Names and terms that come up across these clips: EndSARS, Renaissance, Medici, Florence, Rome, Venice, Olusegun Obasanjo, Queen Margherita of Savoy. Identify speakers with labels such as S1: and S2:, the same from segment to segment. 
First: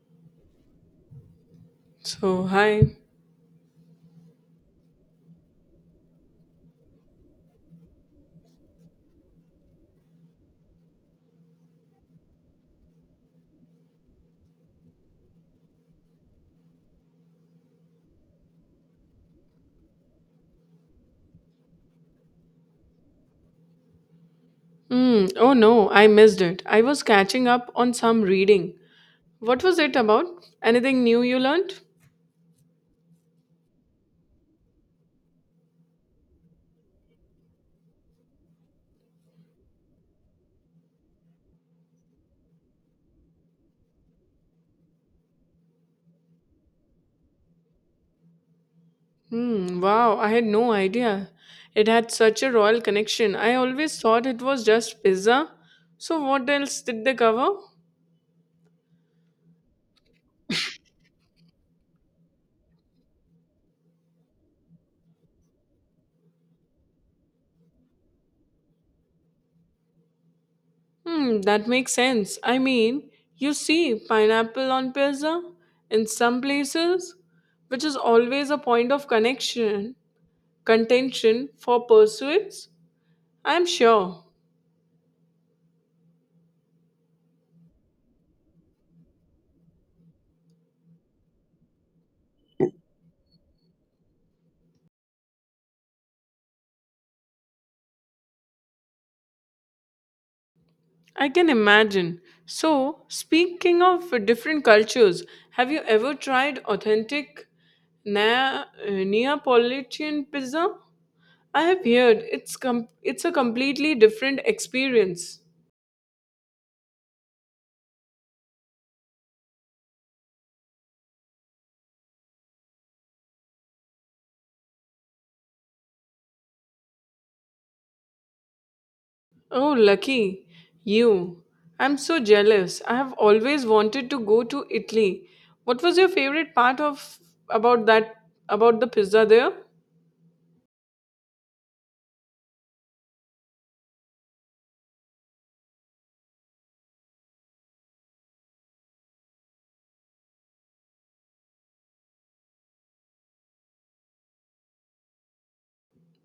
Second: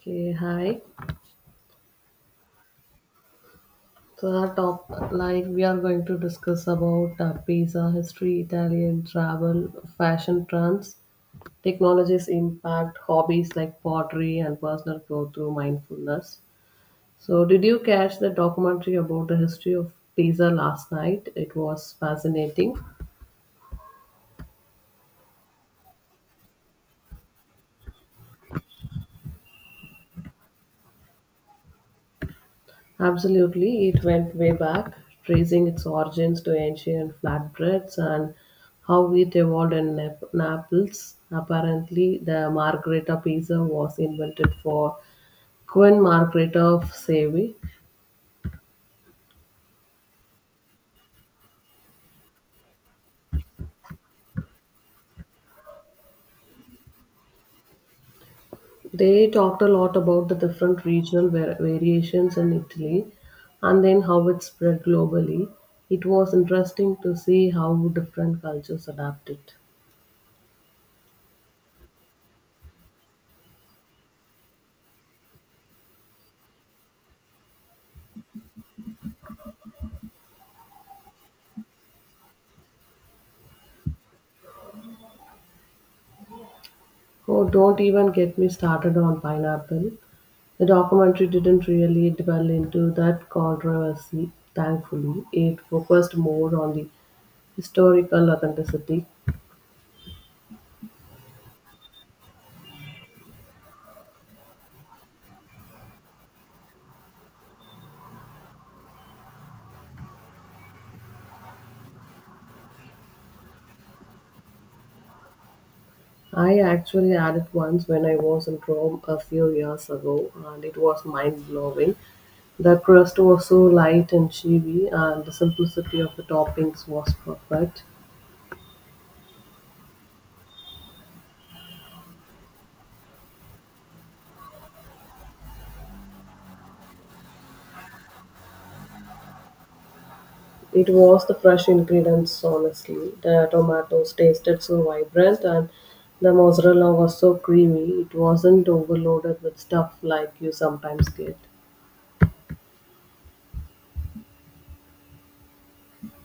S1: Okay, hi.
S2: So, hi.
S1: So our top, like we are going to discuss about pizza history, Italian travel, fashion trends, technology's impact, hobbies like pottery and personal growth through mindfulness. So did you catch the documentary about the history of pizza last night? It was fascinating.
S2: Hmm. Oh no, I missed it. I was catching up on some reading. What was it about? Anything new you learned?
S1: Absolutely, it went way back, tracing its origins to ancient flatbreads and how it evolved in Naples. Apparently, the margherita pizza was invented for Queen Margherita of Savoy.
S2: Hmm, wow, I had no idea. It had such a royal connection. I always thought it was just pizza. So, what else did they cover?
S1: They talked a lot about the different regional variations in Italy and then how it spread globally. It was interesting to see how different cultures adapted.
S2: That makes sense. I mean, you see pineapple on pizza in some places, which is always a point of connection, contention for pursuits. I'm sure.
S1: Oh, don't even get me started on pineapple. The documentary didn't really delve into that controversy, thankfully; it focused more on the historical authenticity.
S2: I can imagine. So, speaking of different cultures, have you ever tried authentic Neapolitan pizza? I have heard it's a completely different experience.
S1: I actually had it once when I was in Rome a few years ago, and it was mind blowing. The crust was so light and chewy, and the simplicity of the toppings was perfect.
S2: Oh, lucky you. I'm so jealous. I have always wanted to go to Italy. What was your favorite part of about that about the pizza there?
S1: It was the fresh ingredients, honestly. The tomatoes tasted so vibrant, and the mozzarella was so creamy. It wasn't overloaded with stuff like you sometimes get.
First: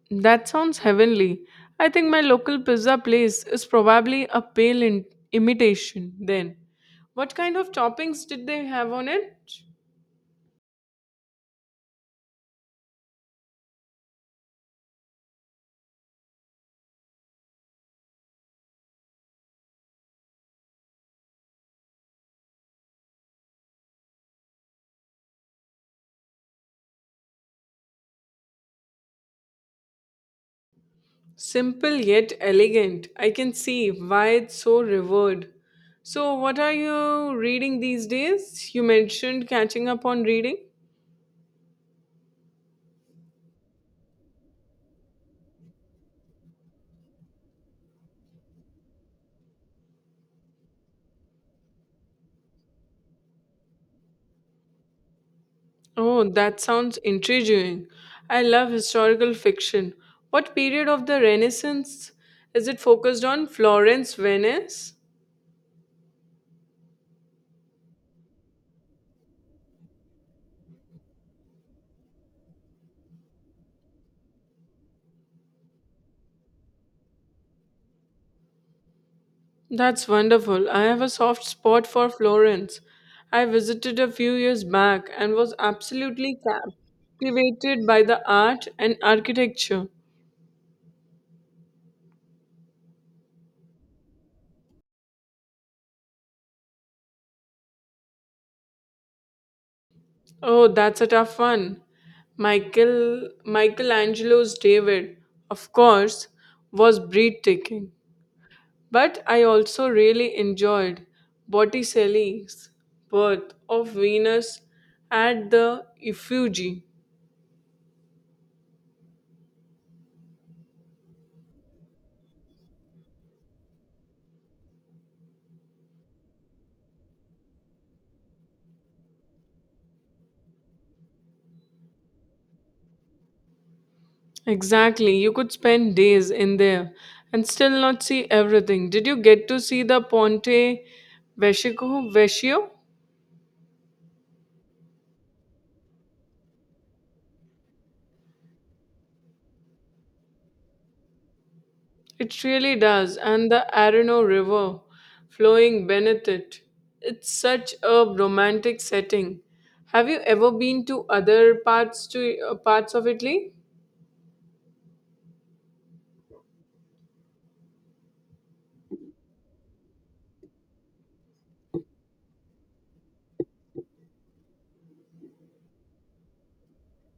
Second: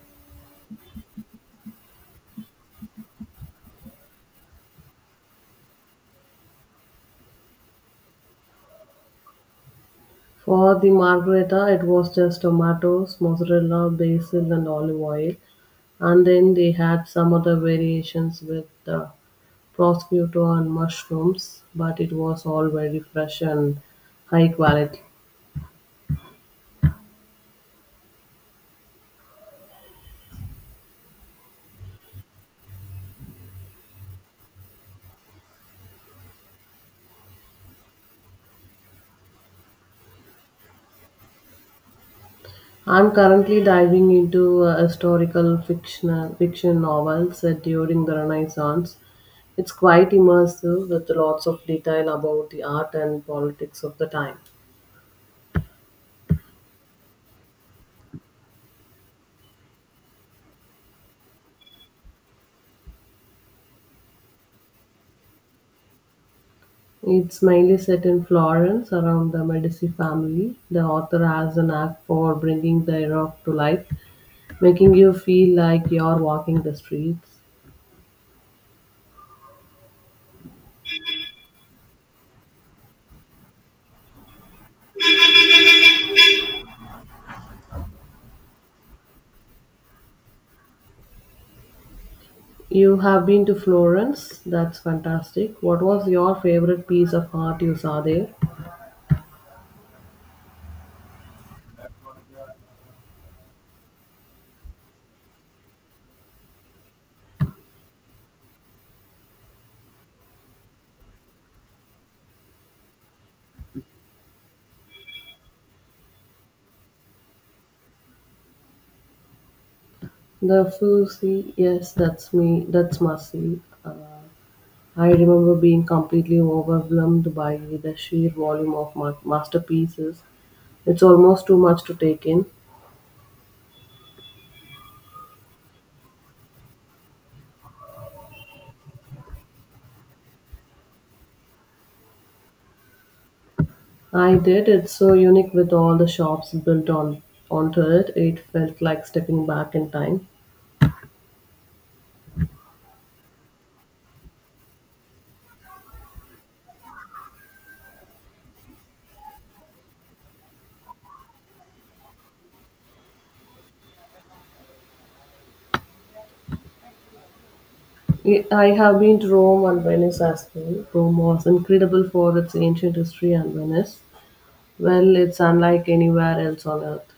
S2: That sounds heavenly. I think my local pizza place is probably a imitation then. What kind of toppings did they have on it?
S1: For the margherita, it was just tomatoes, mozzarella, basil, and olive oil. And then they had some other variations with the prosciutto and mushrooms, but it was all very fresh and high quality.
S2: Simple yet elegant. I can see why it's so revered. So, what are you reading these days? You mentioned catching up on reading.
S1: I'm currently diving into historical fiction, fiction novels set during the Renaissance. It's quite immersive with lots of detail about the art and politics of the time.
S2: Oh, that sounds intriguing. I love historical fiction. What period of the Renaissance is it focused on? Florence, Venice?
S1: It's mainly set in Florence around the Medici family. The author has an knack for bringing the era to life, making you feel like you're walking the streets.
S2: That's wonderful. I have a soft spot for Florence. I visited a few years back and was absolutely captivated by the art and architecture.
S1: You have been to Florence, that's fantastic. What was your favorite piece of art you saw there?
S2: Oh, that's a tough one. Michael Michelangelo's David, of course, was breathtaking. But I also really enjoyed Botticelli's Birth of Venus at the Uffizi.
S1: The Fuci. Yes, that's me, that's massive. I remember being completely overwhelmed by the sheer volume of masterpieces. It's almost too much to take in.
S2: Exactly. You could spend days in there and still not see everything. Did you get to see the Ponte Vecchio?
S1: I did. It's so unique with all the shops built on onto it. It felt like stepping back in time.
S2: It really does. And the Arno River flowing beneath it. It's such a romantic setting. Have you ever been to other parts to parts of Italy?
S1: I have been to Rome and Venice as well. Rome was incredible for its ancient history and Venice. Well, it's unlike anywhere else on earth.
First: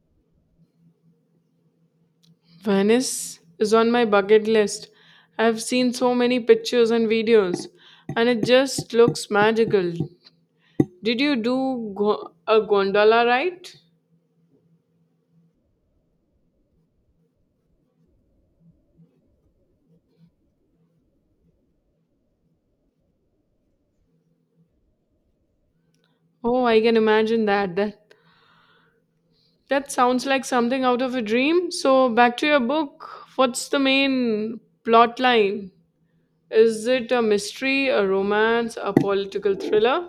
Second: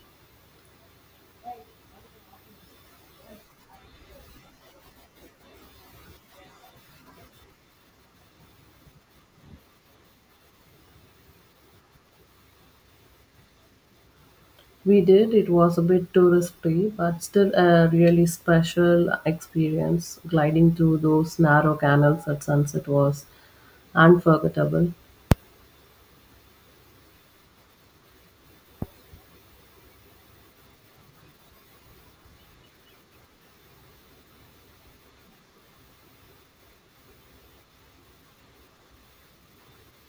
S2: Venice is on my bucket list. I've seen so many pictures and videos, and it just looks magical. Did you do a gondola ride?
S1: We did, it was a bit touristy, but still a really special experience. Gliding through those narrow canals at sunset was unforgettable.
S2: Oh, I can imagine that. That sounds like something out of a dream. So back to your book. What's the main plot line? Is it a mystery, a romance, a political thriller?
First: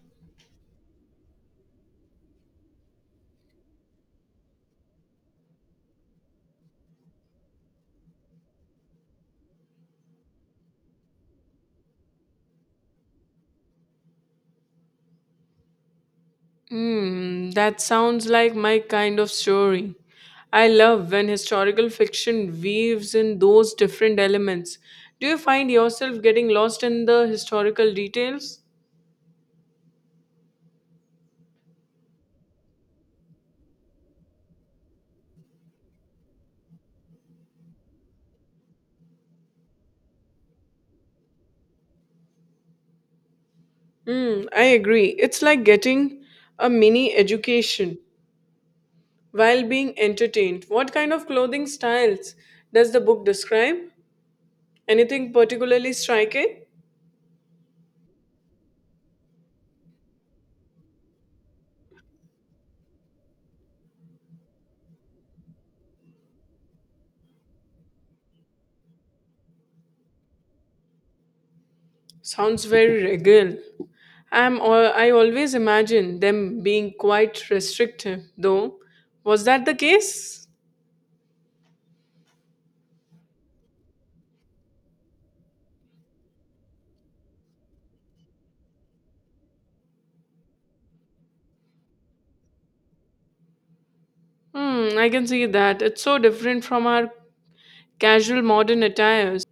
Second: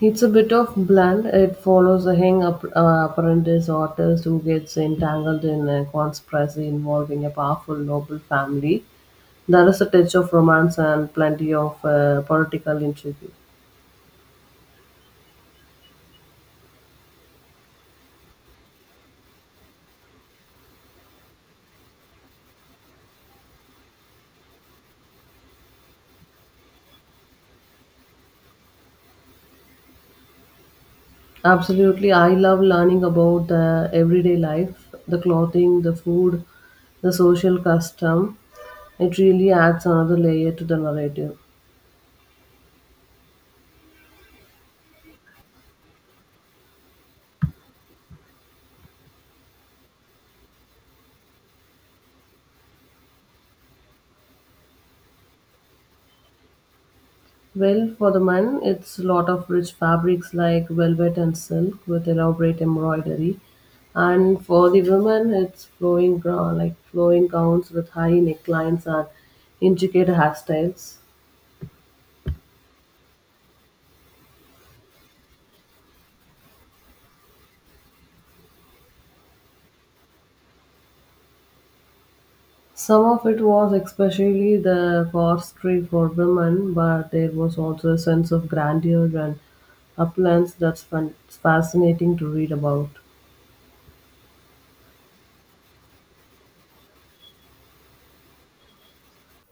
S1: It's a bit of blend. It follows a young apprentice artist who gets entangled in a conspiracy involving a powerful noble family. There is a touch of romance and plenty of political intrigue.
S2: Hmm, that sounds like my kind of story. I love when historical fiction weaves in those different elements. Do you find yourself getting lost in the historical details?
S1: Absolutely, I love learning about the everyday life, the clothing, the food, the social custom. It really adds another layer to the narrative.
S2: Mm, I agree. It's like getting a mini education while being entertained. What kind of clothing styles does the book describe? Anything particularly striking?
S1: Well, for the men, it's a lot of rich fabrics like velvet and silk with elaborate embroidery, and for the women, it's flowing flowing gowns with high necklines and intricate hairstyles.
S2: Sounds very regal. I always imagine them being quite restrictive, though. Was that the case?
S1: Some of it was especially the forestry for women, but there was also a sense of grandeur and uplands that's fascinating to read about.
S2: Hmm, I can see that. It's so different from our casual modern attires.